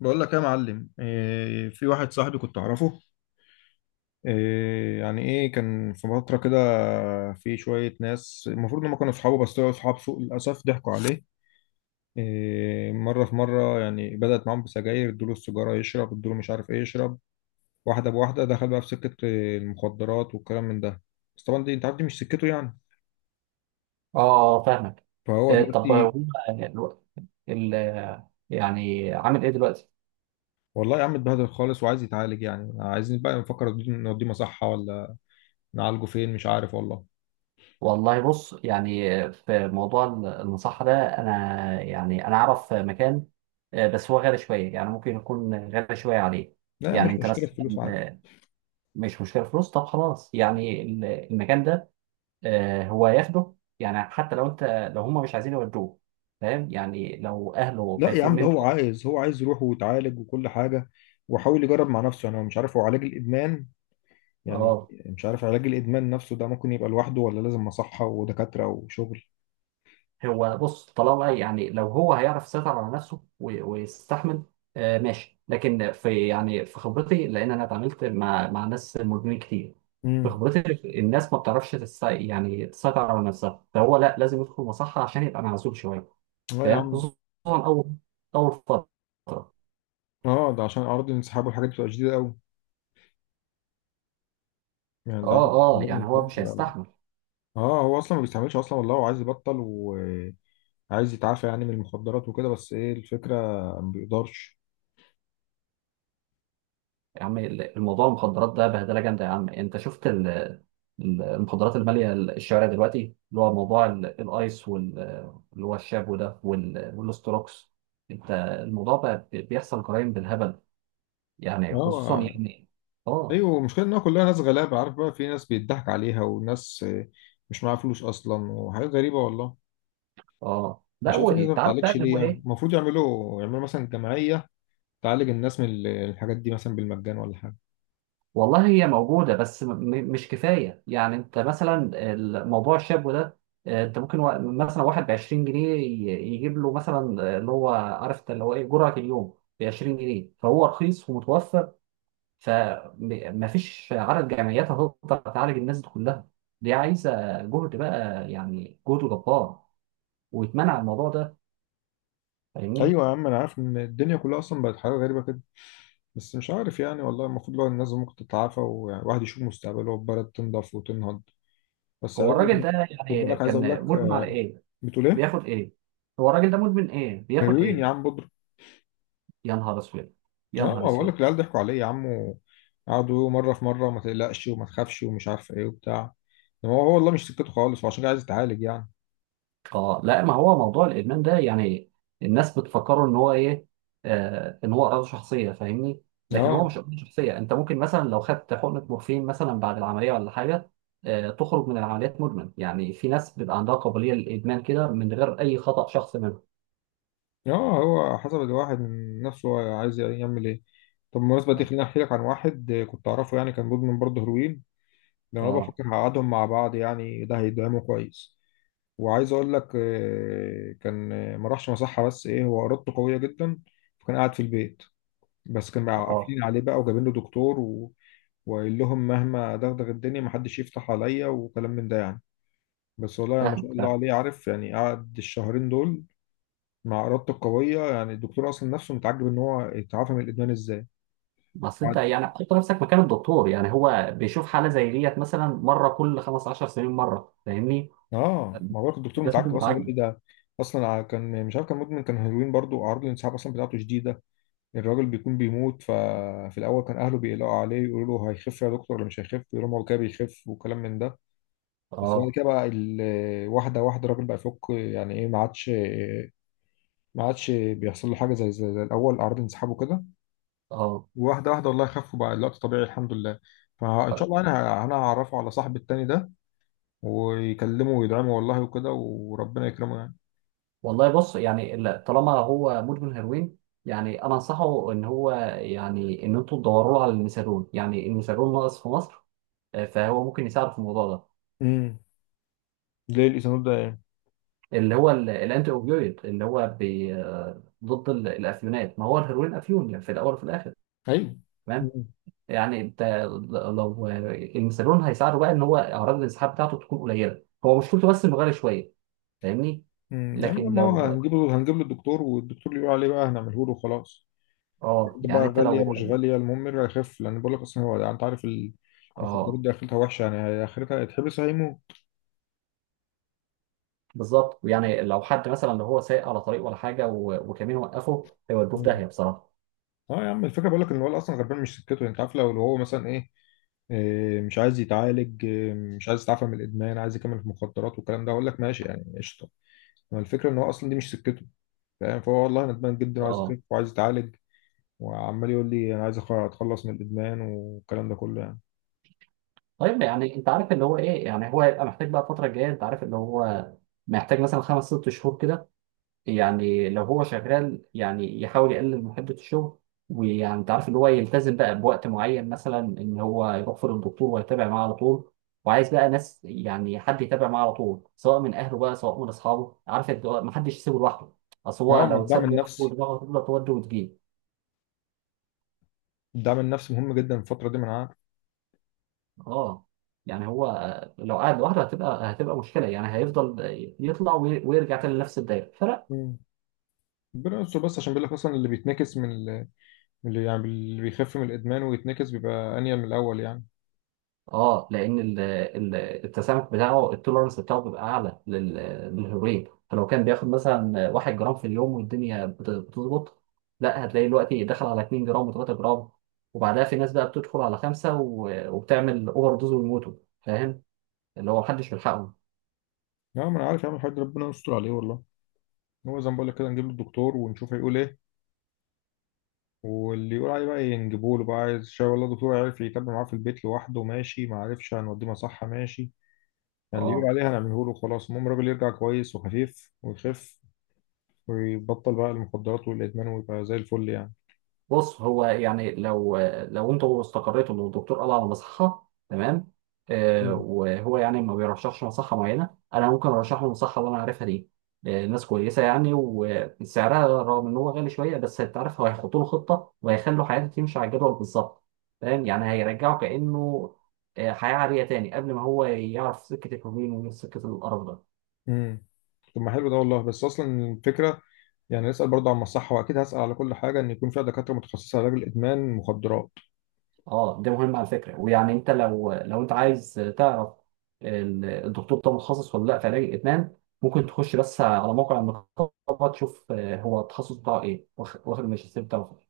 بقول لك إيه يا معلم؟ إيه، في واحد صاحبي كنت اعرفه. إيه يعني، ايه كان في فتره كده. في شويه ناس المفروض ان هم كانوا اصحابه بس طلعوا اصحاب سوء، للاسف ضحكوا عليه. إيه، مره في مره يعني بدأت معاهم بسجاير، ادوا له السيجاره يشرب، ادوا له مش عارف ايه يشرب. واحده بواحده دخل بقى في سكه إيه، المخدرات والكلام من ده. بس طبعا دي انت عارف دي مش سكته يعني. اه، فاهمك. فهو طب دلوقتي هو الو- ال يعني عامل ايه دلوقتي؟ والله يا عم اتبهدل خالص، وعايز يتعالج. يعني عايزين بقى نفكر نوديه، نوديه مصحه ولا نعالجه فين، مش عارف والله. والله بص، يعني في موضوع المصحة ده، انا اعرف مكان. بس هو غالي شوية، يعني ممكن يكون غالي شوية عليه. لا يا عم يعني مش انت مشكله مثلا، الفلوس، عادي. آه، مش مشكلة فلوس. طب خلاص، يعني المكان ده. هو هياخده، يعني حتى لو هم مش عايزين يودوه. فاهم؟ يعني لو اهله لا يا خايفين عم ده منك. هو عايز، هو عايز يروح ويتعالج وكل حاجة. وحاول يجرب مع نفسه. يعني هو مش عارف، هو علاج الإدمان يعني اه، مش عارف علاج الإدمان نفسه ده ممكن يبقى لوحده ولا لازم مصحة ودكاترة وشغل. هو بص، طالما يعني لو هو هيعرف يسيطر على نفسه ويستحمل. آه، ماشي. لكن في، يعني في خبرتي، لان انا اتعاملت مع ناس مدمنين كتير. في امم خبرتي الناس ما بتعرفش تسيطر على نفسها، فهو لا، لازم يدخل مصحة عشان يبقى معزول شوية. لا يا فاهم؟ عم. خصوصا اول اول فترة. اه، ده عشان أعراض الانسحاب والحاجات دي بتبقى شديدة قوي. يعني ده اه، عندك اه، أعراض يعني هو الانسحاب مش هيستحمل. اه. هو أصلا ما بيستعملش أصلا، والله هو عايز يبطل وعايز يتعافى يعني من المخدرات وكده، بس إيه الفكرة؟ ما بيقدرش. يا عم، الموضوع المخدرات ده بهدله جامده. يا عم انت شفت المخدرات الماليه الشوارع دلوقتي، اللي هو موضوع الايس اللي هو الشابو ده والاستروكس. انت الموضوع بقى، بيحصل جرائم بالهبل. يعني خصوصا اه، يعني، اه، ايوه، المشكله انها كلها ناس غلابه. عارف بقى، في ناس بيضحك عليها وناس مش معاها فلوس اصلا، وحاجات غريبه والله. اه، لا، مش هو عارف الناس ما انت عارف بقى بتعالجش اللي ليه؟ هو يعني ايه. المفروض يعملوا، يعملوا مثلا جمعيه تعالج الناس من الحاجات دي مثلا بالمجان ولا حاجه. والله هي موجودة، بس مش كفاية. يعني انت مثلا الموضوع الشاب ده، انت ممكن مثلا واحد ب 20 جنيه يجيب له مثلا، اللي هو عارف انت اللي هو ايه، جرعة اليوم ب 20 جنيه، فهو رخيص ومتوفر. فمفيش عدد جمعيات هتقدر تعالج الناس دي كلها. دي عايزة جهد بقى، يعني جهد جبار، ويتمنع الموضوع ده. فاهمني؟ ايوه يا عم، انا عارف ان الدنيا كلها اصلا بقت حاجه غريبه كده، بس مش عارف يعني والله. المفروض لو الناس ممكن تتعافى وواحد يشوف مستقبله والبلد تنضف وتنهض. بس هو علاج الراجل ده خد يعني بالك، عايز اقول كان لك مدمن على ايه؟ بتقول ايه؟ بياخد ايه؟ هو الراجل ده مدمن ايه؟ بياخد هيروين يا ايه؟ عم، بودرة. يا نهار اسود! اه، يا نهار ما بقول لك اسود! العيال ضحكوا عليه يا عم. قعدوا يقولوا مرة في مرة، وما تقلقش وما تخافش ومش عارف ايه وبتاع. إنما هو والله مش سكته خالص، وعشان كده عايز يتعالج يعني. اه، لا، ما هو موضوع الادمان ده يعني الناس بتفكره ان هو ايه، ان هو امراض شخصيه. فاهمني؟ لكن هو اه مش امراض شخصيه. انت ممكن مثلا لو خدت حقنه مورفين مثلا بعد العمليه ولا حاجه، تخرج من العمليات مدمن. يعني في ناس بيبقى عندها قابليه للادمان كده من غير اي خطا شخص منهم. اه. هو حسب الواحد من نفسه، هو عايز يعمل ايه. طب بالمناسبة دي خليني احكي لك عن واحد كنت اعرفه، يعني كان مدمن برضه هيروين. ده انا اه، بفكر هقعدهم مع بعض، يعني ده هيدعمه كويس. وعايز اقول لك كان ما راحش مصحة، بس ايه، هو ارادته قوية جدا. فكان قاعد في البيت، بس كانوا اه، قافلين عليه بقى وجايبين له دكتور و... وقال لهم مهما دغدغ الدنيا محدش يفتح عليا وكلام من ده يعني. بس والله يعني ما فاهم، شاء الله فاهم. عليه، عارف يعني قعد الشهرين دول مع إرادته القوية. يعني الدكتور أصلا نفسه متعجب إن هو اتعافى من الإدمان إزاي. بس انت، قعد. يعني حط نفسك مكان الدكتور، يعني هو بيشوف حاله زي ديت مثلا مره كل 15 سنين مره. فاهمني؟ آه، ما هو الدكتور لازم تكون متعجب أصلا، يقول لي متعجب. ده أصلا كان مش عارف، كان مدمن، كان هيروين برضه، أعراض الانسحاب أصلا بتاعته شديدة. الراجل بيكون بيموت. ففي الأول كان أهله بيقلقوا عليه، يقولوا له هيخف يا دكتور ولا مش هيخف، يقولوا له هو كده بيخف وكلام من ده. بس بعد اه، كده بقى واحدة واحدة الراجل بقى يفك، يعني ايه، ما عادش بيحصل له حاجة زي الأول، أعراض انسحاب وكده. اه، واحدة واحدة والله خف، وبقى الوقت طبيعي الحمد لله. فإن طيب. شاء الله أنا هعرفه على صاحب التاني ده، ويكلمه ويدعمه والله وكده، وربنا يكرمه يعني. والله بص، يعني طالما هو مدمن هيروين، يعني انا انصحه ان هو، يعني ان انتوا تدوروا له على الميثادون. يعني الميثادون ناقص في مصر، فهو ممكن يساعد في الموضوع ده. امم ليه الاسانود ده يعني؟ اللي هو الانتي اوبيويد، اللي هو بي آه، ضد الافيونات. ما هو الهيروين افيون يعني في الاول وفي الاخر. أيوه. تمام. مم. يعني انت لو، الميثادون هيساعده بقى ان هو اعراض الانسحاب بتاعته تكون قليله. هو مشكلته بس انه غالي شويه. فاهمني؟ مم. يعني لكن لما هو لو، هنجيب له، هنجيب له الدكتور، والدكتور اللي يقول عليه بقى هنعمله له خلاص. اه، دي يعني بقى انت غالية لو، مش غالية، المهم يرجع يخف، لأن بقول لك أصلا هو يعني أنت عارف المخدرات اه، دي آخرتها وحشة يعني، هي آخرتها هيتحبس هيموت. بالظبط. يعني لو حد مثلا، لو هو سايق على طريق ولا حاجه وكمين وقفه، هيودوه في مم. داهيه بصراحه. أه يا عم، الفكرة بقول لك إن الولد أصلا غلبان، مش سكته يعني. أنت عارف، لو هو مثلا إيه، مش عايز يتعالج، مش عايز يتعافى من الإدمان، عايز يكمل في المخدرات والكلام ده، أقول لك ماشي يعني، قشطة. ما الفكرة إن هو أصلا دي مش سكته، فاهم. فهو والله ندمان جدا، وعايز اه، يخف وعايز يتعالج، وعمال يقول لي أنا عايز أتخلص من الإدمان والكلام ده كله يعني. طيب. يعني انت عارف اللي هو ايه، يعني هو هيبقى محتاج بقى الفتره الجايه، انت عارف اللي هو محتاج مثلا 5 6 شهور كده. يعني لو هو شغال يعني يحاول يقلل من حدة الشغل، ويعني انت عارف اللي هو، يلتزم بقى بوقت معين مثلا ان هو يروح فيه للدكتور ويتابع معاه على طول. وعايز بقى ناس، يعني حد يتابع معاه على طول سواء من اهله بقى سواء من اصحابه. عارف انت، ما حدش يسيبه لوحده. اصل هو أه، ما لو الدعم اتساب لوحده، النفسي، دماغه هتفضل تودي وتجيب. الدعم النفسي مهم جدا في الفترة دي، من اه، يعني هو، لو قعد لوحده هتبقى مشكله. يعني هيفضل يطلع ويرجع تاني لنفس الدايره. فلا. عارف. ربنا يستر بس، عشان بيقول لك اصلا اللي بيتنكس من من اللي يعني اللي بيخف من الادمان ويتنكس بيبقى انيل من الاول يعني. اه، لان التسامح بتاعه، التولرنس بتاعه، بيبقى اعلى للهيروين. فلو كان بياخد مثلا 1 جرام في اليوم والدنيا بتظبط، لا، هتلاقي دلوقتي دخل على 2 جرام و3 جرام، وبعدها في ناس بقى بتدخل على 5 وبتعمل اوفر دوز ويموتوا. فاهم؟ اللي هو محدش بيلحقهم. لا، ما انا عارف يا عم الحاج، ربنا يستر عليه والله. هو زي ما بقول لك كده، نجيب له الدكتور ونشوف هيقول ايه، واللي يقول عليه بقى ينجبوا له بقى، عايز شاي والله، الدكتور عارف يتابع معاه في البيت لوحده ماشي، ما عرفش، هنوديه مصحة ماشي. يعني اللي يقول اه، عليه هنعمله له خلاص، المهم الراجل يرجع كويس وخفيف ويخف ويبطل بقى المخدرات والادمان، ويبقى زي الفل يعني. بص، هو يعني لو انتوا استقريتوا ان الدكتور قال على مصحه، تمام. مم. وهو يعني ما بيرشحش مصحه معينه، انا ممكن ارشح له المصحه اللي انا عارفها دي. ناس كويسه، يعني وسعرها رغم ان هو غالي شويه، بس انت عارف هو هيحطوا له خطه وهيخلوا حياته تمشي على الجدول بالظبط. فاهم؟ يعني هيرجعه كانه، حياه عاديه تاني قبل ما هو يعرف سكه الهجوم وسكه القرف ده. امم طب، ما حلو ده والله، بس اصلا الفكره يعني نسأل برضه عن الصحة، وأكيد هسأل على كل حاجة إن يكون فيها دكاترة متخصصة علاج الإدمان مخدرات. اه، ده مهم على فكره. ويعني انت لو لو انت عايز تعرف الدكتور ده متخصص ولا لا في علاج الادمان، ممكن تخش بس على موقع النقابه، تشوف هو التخصص بتاعه ايه واخد الماجستير بتاعه في إيه.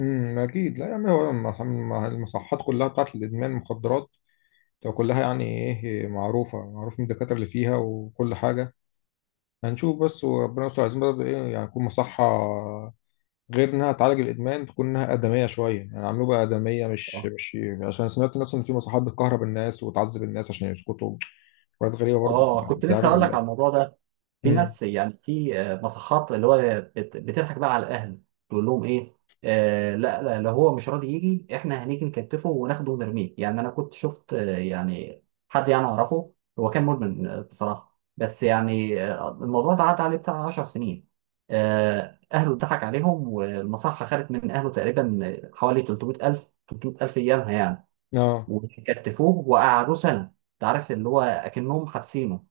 أكيد. لا، يعني هو المصحات كلها بتاعت الإدمان مخدرات تبقى كلها يعني إيه، معروفة، معروف مين الدكاترة اللي فيها وكل حاجة. هنشوف بس، وربنا يستر. عايزين برضه إيه يعني، تكون مصحة غير إنها تعالج الإدمان تكون إنها آدمية شوية يعني، عملوها بقى آدمية، اه، مش عشان سمعت الناس إن في مصحات بتكهرب الناس وتعذب الناس عشان يسكتوا، حاجات غريبة برضه. اه، كنت ده لسه حاجة هقول لك على مقلقة. الموضوع ده. في امم ناس، يعني في مصحات اللي هو بتضحك بقى على الاهل، تقول لهم ايه، لا، لا، لو هو مش راضي يجي احنا هنيجي نكتفه وناخده ونرميه. يعني انا كنت شفت، يعني حد يعني اعرفه، هو كان مدمن بصراحه، بس يعني الموضوع ده عدى عليه بتاع 10 سنين. اهله اتضحك عليهم، والمصحه خدت من اهله تقريبا حوالي 300,000 300,000 ايامها يعني. آه. وكتفوه وقعدوه سنه. انت عارف اللي هو اكنهم حابسينه.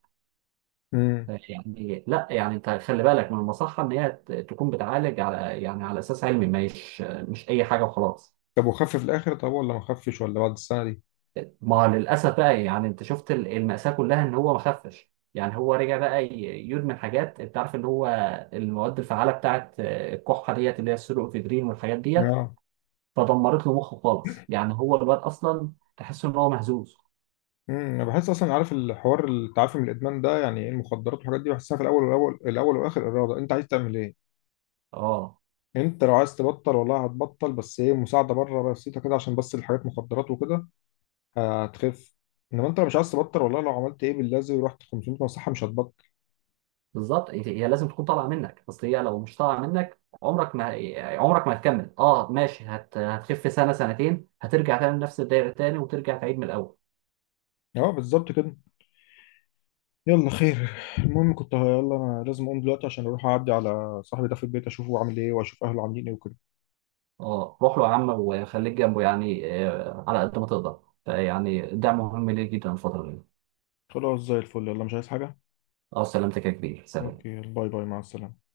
امم ماشي يعني، لا، يعني انت خلي بالك من المصحه ان هي تكون بتعالج على، يعني على اساس علمي، مش اي حاجه وخلاص. طب وخف في الاخر؟ طب ولا ما خفش ولا بعد السنه دي؟ ما للاسف بقى، يعني انت شفت المأساة كلها ان هو ما خفش. يعني هو رجع بقى يدمن حاجات، انت عارف اللي هو المواد الفعاله بتاعت الكحه ديت اللي هي السيلوكفيدرين والحاجات ديت. اه. فدمرت له مخه خالص. يعني هو الواد اصلا تحس ان هو مهزوز. انا بحس اصلا، عارف الحوار، التعافي من الادمان ده يعني ايه، المخدرات والحاجات دي بحسها في الاول والاول، الاول والاخر اراده، انت عايز تعمل ايه. اه، انت لو عايز تبطل والله هتبطل، بس ايه، مساعده بره بسيطه كده عشان بس الحاجات مخدرات وكده هتخف. انما انت لو مش عايز تبطل والله لو عملت ايه باللازم ورحت 500 مصحه مش هتبطل. بالظبط. هي لازم تكون طالعه منك. اصل هي لو مش طالعه منك، عمرك ما هتكمل. اه، ماشي، هتخف سنه سنتين، هترجع تاني لنفس الدايره تاني وترجع تعيد من الاول. اه، بالظبط كده. يلا خير، المهم كنت يلا انا لازم اقوم دلوقتي عشان اروح اعدي على صاحبي ده في البيت اشوفه عامل ايه واشوف اهله عاملين ايه وكده. اه، روح له يا عم وخليك جنبه، يعني على قد ما تقدر. فيعني ده مهم ليه جدا الفتره دي. خلاص زي الفل، يلا مش عايز حاجه. اه، سلامتك يا كبير. سلام. اوكي، باي باي، مع السلامة.